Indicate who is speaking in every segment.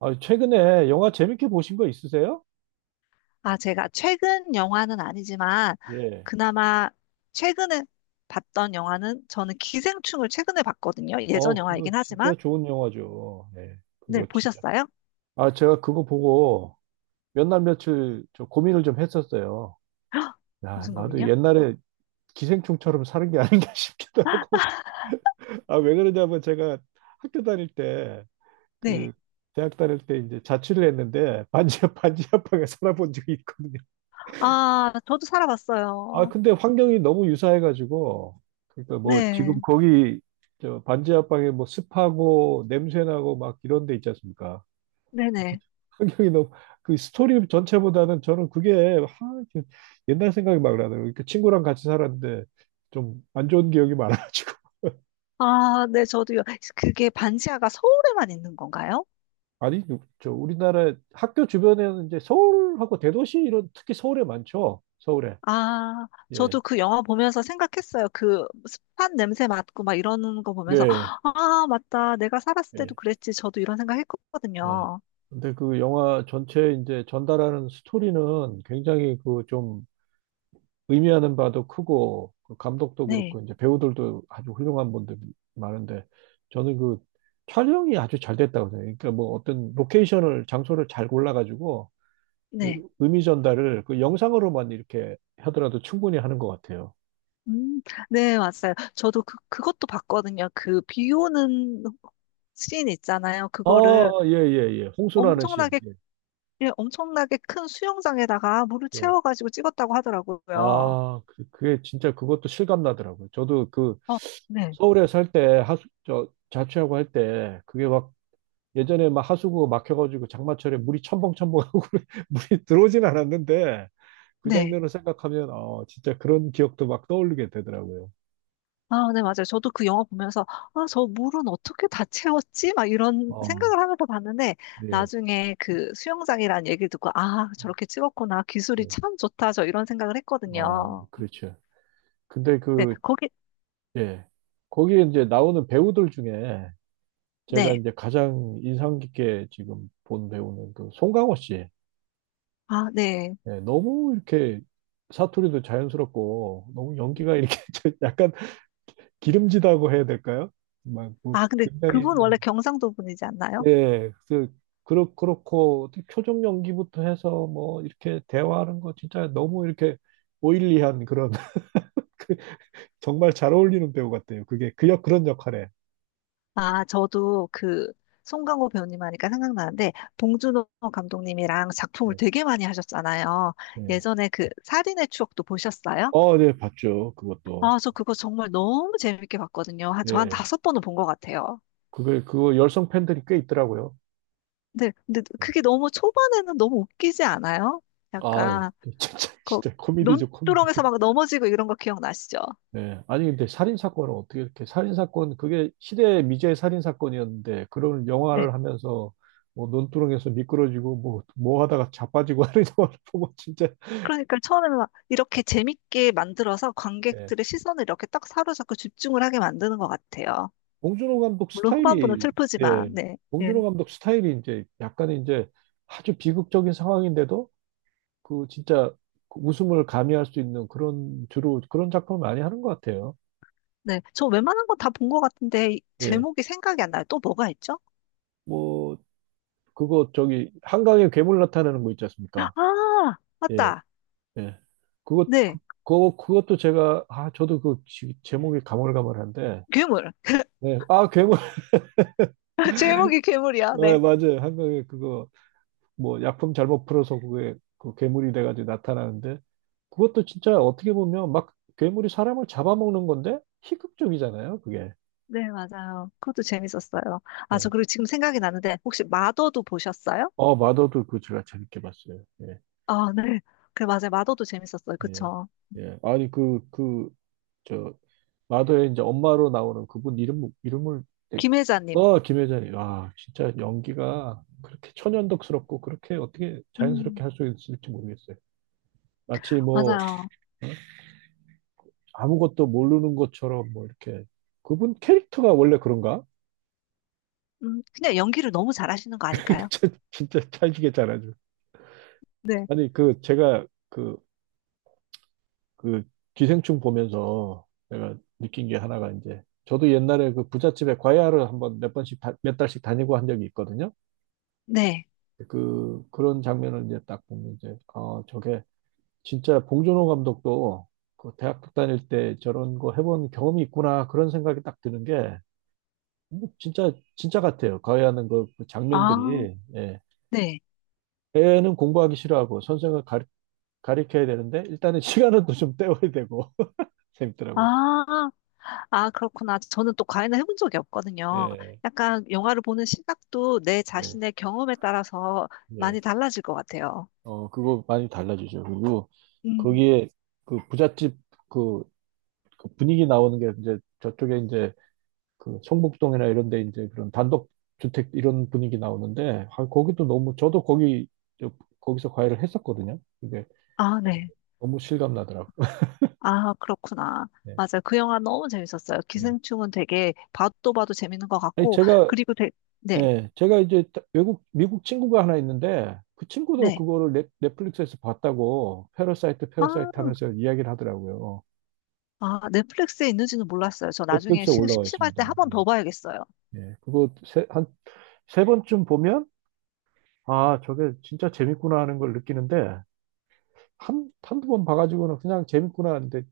Speaker 1: 아, 최근에 영화 재밌게 보신 거 있으세요?
Speaker 2: 아, 제가 최근 영화는 아니지만,
Speaker 1: 예.
Speaker 2: 그나마 최근에 봤던 영화는 저는 기생충을 최근에 봤거든요. 예전
Speaker 1: 어, 그거
Speaker 2: 영화이긴 하지만.
Speaker 1: 진짜 좋은 영화죠. 예.
Speaker 2: 네,
Speaker 1: 그거 진짜.
Speaker 2: 보셨어요?
Speaker 1: 아, 제가 그거 보고 몇 날 며칠 저 고민을 좀 했었어요.
Speaker 2: 헉,
Speaker 1: 야,
Speaker 2: 무슨
Speaker 1: 나도
Speaker 2: 고민이요?
Speaker 1: 옛날에 기생충처럼 사는 게 아닌가 싶기도 하고. 아, 왜 그러냐면 제가 학교 다닐 때, 그,
Speaker 2: 네.
Speaker 1: 대학 다닐 때 이제 자취를 했는데 반지하방에 살아본 적이 있거든요.
Speaker 2: 아, 저도
Speaker 1: 아,
Speaker 2: 살아봤어요.
Speaker 1: 근데 환경이 너무 유사해가지고, 그러니까 뭐 지금
Speaker 2: 네.
Speaker 1: 거기 저 반지 하방에 뭐 습하고 냄새나고 막 이런 데 있지 않습니까?
Speaker 2: 네네.
Speaker 1: 환경이 너무 그 스토리 전체보다는 저는 그게 하, 이렇게 옛날 생각이 막 나더라고요. 그 친구랑 같이 살았는데 좀 안 좋은 기억이 많아가지고.
Speaker 2: 아, 네, 저도요. 그게 반지하가 서울에만 있는 건가요?
Speaker 1: 아니, 그 저 우리나라 학교 주변에는 이제 서울하고 대도시 이런 특히 서울에 많죠. 서울에.
Speaker 2: 아,
Speaker 1: 예.
Speaker 2: 저도 그 영화 보면서 생각했어요. 그 습한 냄새 맡고 막 이러는 거 보면서,
Speaker 1: 네.
Speaker 2: 아, 맞다. 내가 살았을 때도
Speaker 1: 예.
Speaker 2: 그랬지. 저도 이런 생각
Speaker 1: 예.
Speaker 2: 했거든요.
Speaker 1: 근데 그 영화 전체에 이제 전달하는 스토리는 굉장히 그 좀 의미하는 바도 크고 그 감독도
Speaker 2: 네,
Speaker 1: 그렇고 이제 배우들도 아주 훌륭한 분들이 많은데 저는 그 촬영이 아주 잘 됐다고 생각해요. 그러니까 뭐 어떤 로케이션을 장소를 잘 골라가지고
Speaker 2: 네.
Speaker 1: 그 의미 전달을 그 영상으로만 이렇게 하더라도 충분히 하는 것 같아요.
Speaker 2: 음, 네, 맞아요. 저도 그, 그것도 봤거든요. 그 비 오는 씬 있잖아요.
Speaker 1: 아,
Speaker 2: 그거를
Speaker 1: 예, 예, 예. 홍수라는 씬.
Speaker 2: 엄청나게,
Speaker 1: 예,
Speaker 2: 예, 엄청나게 큰 수영장에다가 물을
Speaker 1: 예.
Speaker 2: 채워가지고 찍었다고 하더라고요.
Speaker 1: 아, 그게 진짜 그것도 실감 나더라고요. 저도 그
Speaker 2: 어, 네,
Speaker 1: 서울에 살 때 저 자취하고 할 때 그게 막 예전에 막 하수구가 막혀가지고 장마철에 물이 첨벙첨벙하고 물이 들어오진 않았는데 그
Speaker 2: 네.
Speaker 1: 장면을 생각하면 진짜 그런 기억도 막 떠올리게 되더라고요.
Speaker 2: 아, 네, 맞아요. 저도 그 영화 보면서, 아, 저 물은 어떻게 다 채웠지? 막 이런
Speaker 1: 어,
Speaker 2: 생각을 하면서 봤는데,
Speaker 1: 네.
Speaker 2: 나중에 그 수영장이라는 얘기를 듣고, 아, 저렇게 찍었구나. 기술이
Speaker 1: 네.
Speaker 2: 참 좋다. 저 이런 생각을
Speaker 1: 아,
Speaker 2: 했거든요.
Speaker 1: 그렇죠. 근데
Speaker 2: 네,
Speaker 1: 그,
Speaker 2: 거기,
Speaker 1: 예. 거기에 이제 나오는 배우들 중에 제가
Speaker 2: 네.
Speaker 1: 이제 가장 인상 깊게 지금 본 배우는 그 송강호 씨.
Speaker 2: 아, 네.
Speaker 1: 예, 너무 이렇게 사투리도 자연스럽고 너무 연기가 이렇게 저 약간 기름지다고 해야 될까요? 막뭐
Speaker 2: 아, 근데
Speaker 1: 굉장히
Speaker 2: 그분 원래 경상도 분이지 않나요?
Speaker 1: 예, 그 그렇고 어떻게 표정 연기부터 해서 뭐 이렇게 대화하는 거 진짜 너무 이렇게 오일리한 그런 그 정말 잘 어울리는 배우 같아요. 그게 그역 그런 역할에.
Speaker 2: 아, 저도 그 송강호 배우님 하니까 생각나는데 봉준호 감독님이랑 작품을
Speaker 1: 예.
Speaker 2: 되게 많이 하셨잖아요.
Speaker 1: 예.
Speaker 2: 예전에 그 살인의 추억도 보셨어요?
Speaker 1: 어, 네, 봤죠. 그것도.
Speaker 2: 아, 저 그거 정말 너무 재밌게 봤거든요. 한, 저 한
Speaker 1: 예.
Speaker 2: 다섯 번은 본 것 같아요.
Speaker 1: 그게 그거 열성 팬들이 꽤 있더라고요.
Speaker 2: 근데
Speaker 1: 예.
Speaker 2: 그게 너무 초반에는 너무 웃기지 않아요?
Speaker 1: 아,
Speaker 2: 약간
Speaker 1: 진짜
Speaker 2: 그
Speaker 1: 진짜 코미디죠, 코미디.
Speaker 2: 논두렁에서 막 넘어지고 이런 거 기억나시죠?
Speaker 1: 네. 아니, 근데 살인사건은 어떻게 이렇게, 살인사건, 그게 시대의 미제 살인사건이었는데, 그런
Speaker 2: 네.
Speaker 1: 영화를 하면서, 뭐, 논두렁에서 미끄러지고, 뭐 하다가 자빠지고 하는 영화를 보면 진짜,
Speaker 2: 그러니까 처음에는 막 이렇게 재밌게 만들어서
Speaker 1: 예.
Speaker 2: 관객들의 시선을 이렇게 딱 사로잡고 집중을 하게 만드는 것 같아요.
Speaker 1: 봉준호 감독
Speaker 2: 물론 후반부는
Speaker 1: 스타일이, 예.
Speaker 2: 슬프지만, 네. 예.
Speaker 1: 봉준호 감독 스타일이 이제 약간 이제 아주 비극적인 상황인데도, 그 진짜 그 웃음을 가미할 수 있는 그런, 주로 그런 작품을 많이 하는 것 같아요.
Speaker 2: 네. 저 웬만한 건 다 본 것 같은데, 이
Speaker 1: 예.
Speaker 2: 제목이 생각이 안 나요. 또 뭐가 있죠?
Speaker 1: 뭐, 그거 저기, 한강에 괴물 나타나는 거 있지
Speaker 2: 아,
Speaker 1: 않습니까? 예.
Speaker 2: 맞다.
Speaker 1: 예. 그것, 그,
Speaker 2: 네.
Speaker 1: 그것도 제가, 아, 저도 그 제목이 가물가물한데,
Speaker 2: 괴물.
Speaker 1: 네. 아, 괴물,
Speaker 2: 제목이 괴물이야. 네.
Speaker 1: 네, 맞아요. 한강에 그거, 뭐, 약품 잘못 풀어서 그게, 그 괴물이 돼가지고 나타나는데, 그것도 진짜 어떻게 보면 막 괴물이 사람을 잡아먹는 건데, 희극적이잖아요, 그게.
Speaker 2: 네, 맞아요. 그것도 재밌었어요. 아, 저
Speaker 1: 예.
Speaker 2: 그리고 지금 생각이 나는데, 혹시 마더도 보셨어요?
Speaker 1: 어, 마더도 그 제가 재밌게 봤어요. 예,
Speaker 2: 아, 네. 그래, 맞아요. 마더도 재밌었어요.
Speaker 1: 예,
Speaker 2: 그쵸.
Speaker 1: 예. 아니, 저, 마더의 이제 엄마로 나오는 그분 이름을 내-
Speaker 2: 김혜자님.
Speaker 1: 어 김혜자님 와 진짜 연기가 그렇게 천연덕스럽고 그렇게 어떻게
Speaker 2: 음,
Speaker 1: 자연스럽게 할 수 있을지 모르겠어요. 마치 뭐
Speaker 2: 맞아요.
Speaker 1: 아무것도 모르는 것처럼 뭐 이렇게 그분 캐릭터가 원래 그런가?
Speaker 2: 그냥 연기를 너무 잘하시는 거 아닐까요?
Speaker 1: 진짜 진짜 찰지게 잘하죠.
Speaker 2: 네.
Speaker 1: 아니 그 제가 그 기생충 보면서 내가 느낀 게 하나가 이제 저도 옛날에 그 부잣집에 과외하러 한번 몇 번씩 몇 달씩 다니고 한 적이 있거든요.
Speaker 2: 네.
Speaker 1: 그 그런 장면을 이제 딱 보면 이제 아 저게 진짜 봉준호 감독도 그 대학교 다닐 때 저런 거 해본 경험이 있구나 그런 생각이 딱 드는 게뭐 진짜 진짜 같아요. 가해하는 그
Speaker 2: 아,
Speaker 1: 장면들이 예.
Speaker 2: 네.
Speaker 1: 애는 공부하기 싫어하고 선생을 가리켜야 되는데 일단은 시간은 또 좀 때워야 되고 재밌더라고요.
Speaker 2: 아, 아, 그렇구나. 저는 또 과외는 해본 적이 없거든요.
Speaker 1: 예.
Speaker 2: 약간 영화를 보는 시각도 내
Speaker 1: 예.
Speaker 2: 자신의 경험에 따라서 많이
Speaker 1: 예.
Speaker 2: 달라질 것 같아요.
Speaker 1: 어 그거 많이 달라지죠. 그리고
Speaker 2: 음.
Speaker 1: 거기에 그 부잣집 그, 그 분위기 나오는 게 이제 저쪽에 이제 그 성북동이나 이런 데 이제 그런 단독 주택 이런 분위기 나오는데 아, 거기도 너무 저도 거기 저- 거기서 과외를 했었거든요. 그게
Speaker 2: 아, 네.
Speaker 1: 너무 실감 나더라고요.
Speaker 2: 아, 그렇구나.
Speaker 1: 네,
Speaker 2: 맞아요. 그 영화 너무 재밌었어요.
Speaker 1: 네.
Speaker 2: 기생충은 되게 봐도 봐도 재밌는 것
Speaker 1: 아니
Speaker 2: 같고,
Speaker 1: 제가
Speaker 2: 그리고 되, 네,
Speaker 1: 예, 제가 이제 외국 미국 친구가 하나 있는데 그 친구도
Speaker 2: 네.
Speaker 1: 그거를 넷플릭스에서 봤다고 패러사이트 패러사이트
Speaker 2: 아,
Speaker 1: 하면서 이야기를 하더라고요.
Speaker 2: 아, 넷플릭스에 있는지는 몰랐어요. 저 나중에
Speaker 1: 넷플릭스에 올라와
Speaker 2: 심심할
Speaker 1: 있습니다.
Speaker 2: 때 한 번 더
Speaker 1: 음.
Speaker 2: 봐야겠어요.
Speaker 1: 예, 그거 한 세 번쯤 보면 아 저게 진짜 재밌구나 하는 걸 느끼는데 한두 번 봐가지고는 그냥 재밌구나 하는데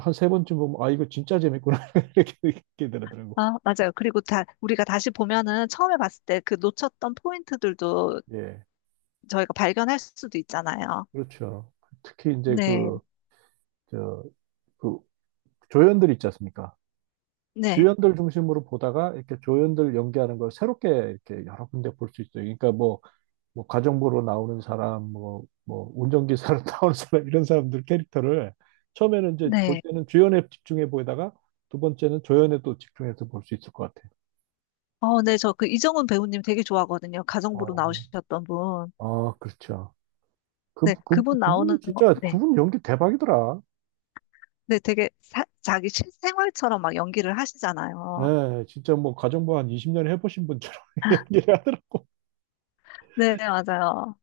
Speaker 1: 한 세 번쯤 보면 아 이거 진짜 재밌구나 이렇게 느끼게 되더라고.
Speaker 2: 아, 맞아요. 그리고 다, 우리가 다시 보면은 처음에 봤을 때 그 놓쳤던 포인트들도
Speaker 1: 예,
Speaker 2: 저희가 발견할 수도 있잖아요.
Speaker 1: 그렇죠. 특히 이제
Speaker 2: 네,
Speaker 1: 그, 저, 그 조연들 있지 않습니까?
Speaker 2: 네,
Speaker 1: 주연들 중심으로 보다가 이렇게 조연들 연기하는 걸 새롭게 이렇게 여러 군데 볼 수 있어요. 그러니까 뭐 가정부로 나오는 사람, 뭐 운전기사로 나오는 사람 이런 사람들 캐릭터를 처음에는 이제 볼
Speaker 2: 네.
Speaker 1: 때는 주연에 집중해 보이다가 두 번째는 조연에 또 집중해서 볼 수 있을 것 같아요.
Speaker 2: 어, 네, 저 그 이정훈 배우님 되게 좋아하거든요. 가정부로
Speaker 1: 어.
Speaker 2: 나오셨던 분.
Speaker 1: 아, 그렇죠.
Speaker 2: 네, 그분 나오는
Speaker 1: 그분이
Speaker 2: 거,
Speaker 1: 진짜,
Speaker 2: 네.
Speaker 1: 그분 연기 대박이더라.
Speaker 2: 네, 되게 자기 실생활처럼 막 연기를 하시잖아요.
Speaker 1: 예, 진짜 뭐, 가정부 한 20년 해보신 분처럼 연기를 하더라.
Speaker 2: 네, 맞아요.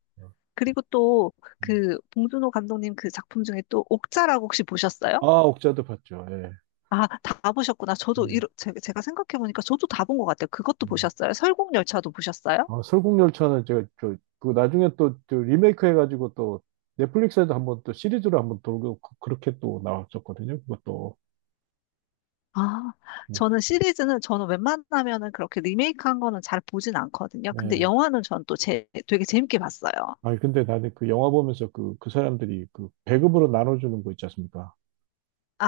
Speaker 2: 그리고 또
Speaker 1: 예.
Speaker 2: 그 봉준호 감독님 그 작품 중에 또 옥자라고 혹시 보셨어요?
Speaker 1: 아, 옥자도 봤죠. 예.
Speaker 2: 아, 다 보셨구나. 저도
Speaker 1: 네,
Speaker 2: 이러, 제, 제가 생각해보니까 저도 다 본 것 같아요. 그것도
Speaker 1: 네.
Speaker 2: 보셨어요? 설국열차도 보셨어요?
Speaker 1: 아, 설국열차는 제가, 저, 그 나중에 또, 저 리메이크 해가지고 또, 넷플릭스에도 한번 또 시리즈로 한번 돌고, 그렇게 또 나왔었거든요. 그것도.
Speaker 2: 아,
Speaker 1: 예.
Speaker 2: 저는 시리즈는, 저는 웬만하면은 그렇게 리메이크한 거는 잘 보진 않거든요. 근데
Speaker 1: 예.
Speaker 2: 영화는 전 또 제, 되게 재밌게 봤어요.
Speaker 1: 아니, 근데 나는 그 영화 보면서 그 사람들이 그 배급으로 나눠주는 거 있지 않습니까?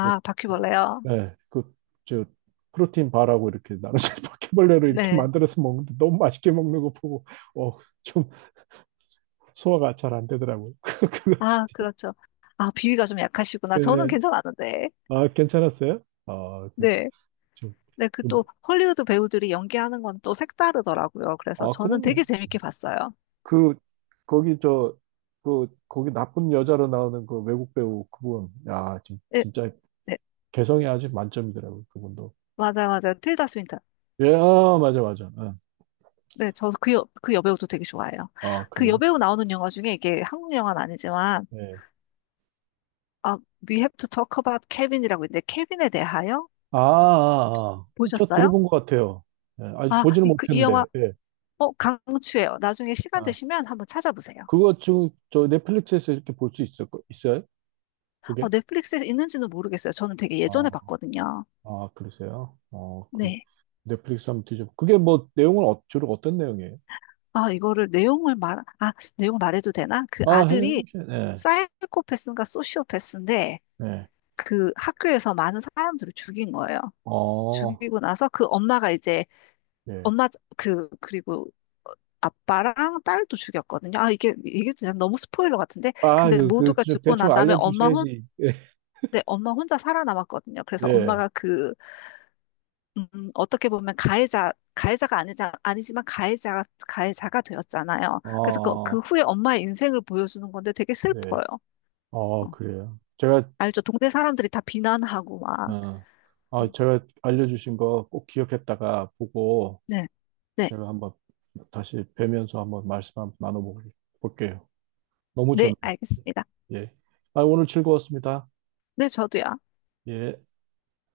Speaker 1: 뭐,
Speaker 2: 바퀴벌레요?
Speaker 1: 네, 그, 저, 프로틴 바라고 이렇게 나눠서 바퀴벌레로 이렇게
Speaker 2: 네.
Speaker 1: 만들어서 먹는데 너무 맛있게 먹는 거 보고, 어, 좀 소화가 잘 안 되더라고요. 그거
Speaker 2: 아,
Speaker 1: 진짜.
Speaker 2: 그렇죠. 아, 비위가 좀 약하시구나. 저는
Speaker 1: 네.
Speaker 2: 괜찮았는데.
Speaker 1: 아, 괜찮았어요? 아, 그
Speaker 2: 네.
Speaker 1: 좀,
Speaker 2: 네, 그
Speaker 1: 좀,
Speaker 2: 또 헐리우드 배우들이 연기하는 건 또 색다르더라고요. 그래서
Speaker 1: 아,
Speaker 2: 저는
Speaker 1: 그럼요.
Speaker 2: 되게 재밌게 봤어요.
Speaker 1: 그, 거기 저, 그, 거기 나쁜 여자로 나오는 그 외국 배우 그분, 야, 진-
Speaker 2: 예,
Speaker 1: 진짜
Speaker 2: 네.
Speaker 1: 개성이 아주 만점이더라고요. 그분도.
Speaker 2: 맞아요, 맞아요. 틸다 스윈턴.
Speaker 1: 예, 아, 맞아, 맞아. 응.
Speaker 2: 네, 저도 그, 여, 그 여배우도 되게 좋아해요.
Speaker 1: 아,
Speaker 2: 그
Speaker 1: 그래요?
Speaker 2: 여배우 나오는 영화 중에 이게 한국 영화는 아니지만,
Speaker 1: 네.
Speaker 2: 아, We Have to Talk About Kevin이라고 있는데, 케빈에 대하여
Speaker 1: 아, 아, 아. 저
Speaker 2: 보셨어요?
Speaker 1: 들어본 것 같아요. 예, 아직
Speaker 2: 아,
Speaker 1: 보지는
Speaker 2: 이, 그- 이
Speaker 1: 못했는데,
Speaker 2: 영화,
Speaker 1: 예.
Speaker 2: 어, 강추해요. 나중에 시간
Speaker 1: 아,
Speaker 2: 되시면 한번 찾아보세요.
Speaker 1: 그거 지금 저 넷플릭스에서 이렇게 볼 수 있을 거, 있어요?
Speaker 2: 어,
Speaker 1: 그게?
Speaker 2: 넷플릭스에 있는지는 모르겠어요. 저는 되게 예전에
Speaker 1: 아,
Speaker 2: 봤거든요.
Speaker 1: 아, 그러세요? 어, 그,
Speaker 2: 네.
Speaker 1: 넷플릭스 한번 뒤져. 그게 뭐, 내용은 주로 어떤 내용이에요?
Speaker 2: 아, 이거를 내용을 말, 아, 내용 말해도 되나? 그
Speaker 1: 아,
Speaker 2: 아들이
Speaker 1: 네,
Speaker 2: 사이코패스인가 소시오패스인데,
Speaker 1: 예. 예.
Speaker 2: 그 학교에서 많은 사람들을 죽인 거예요.
Speaker 1: 어,
Speaker 2: 죽이고 나서 그 엄마가 이제
Speaker 1: 예.
Speaker 2: 엄마 그 그리고 어, 아빠랑 딸도 죽였거든요. 아 이게 이게 그냥 너무 스포일러 같은데
Speaker 1: 아,
Speaker 2: 근데 모두가
Speaker 1: 좀
Speaker 2: 죽고
Speaker 1: 대충
Speaker 2: 난 다음에 엄마 혼
Speaker 1: 알려주셔야지.
Speaker 2: 그래, 엄마 혼자 살아남았거든요. 그래서
Speaker 1: 네,
Speaker 2: 엄마가 그 어떻게 보면 가해자 가해자가 아니자 아니지만 가해자가 가해자가 되었잖아요. 그래서 그, 그
Speaker 1: 어,
Speaker 2: 후에 엄마의 인생을 보여주는 건데 되게
Speaker 1: 네.
Speaker 2: 슬퍼요.
Speaker 1: 어,
Speaker 2: 어,
Speaker 1: 그래요.
Speaker 2: 알죠? 동네 사람들이 다 비난하고 막
Speaker 1: 어, 아,
Speaker 2: 음,
Speaker 1: 제가 알려주신 거 꼭 기억했다가 보고,
Speaker 2: 네. 네,
Speaker 1: 제가 한번 다시 뵈면서 한번 말씀 한번 나눠볼게요. 너무
Speaker 2: 네,
Speaker 1: 좋네.
Speaker 2: 알겠습니다.
Speaker 1: 예. 아, 오늘 즐거웠습니다.
Speaker 2: 네, 저도요.
Speaker 1: 예.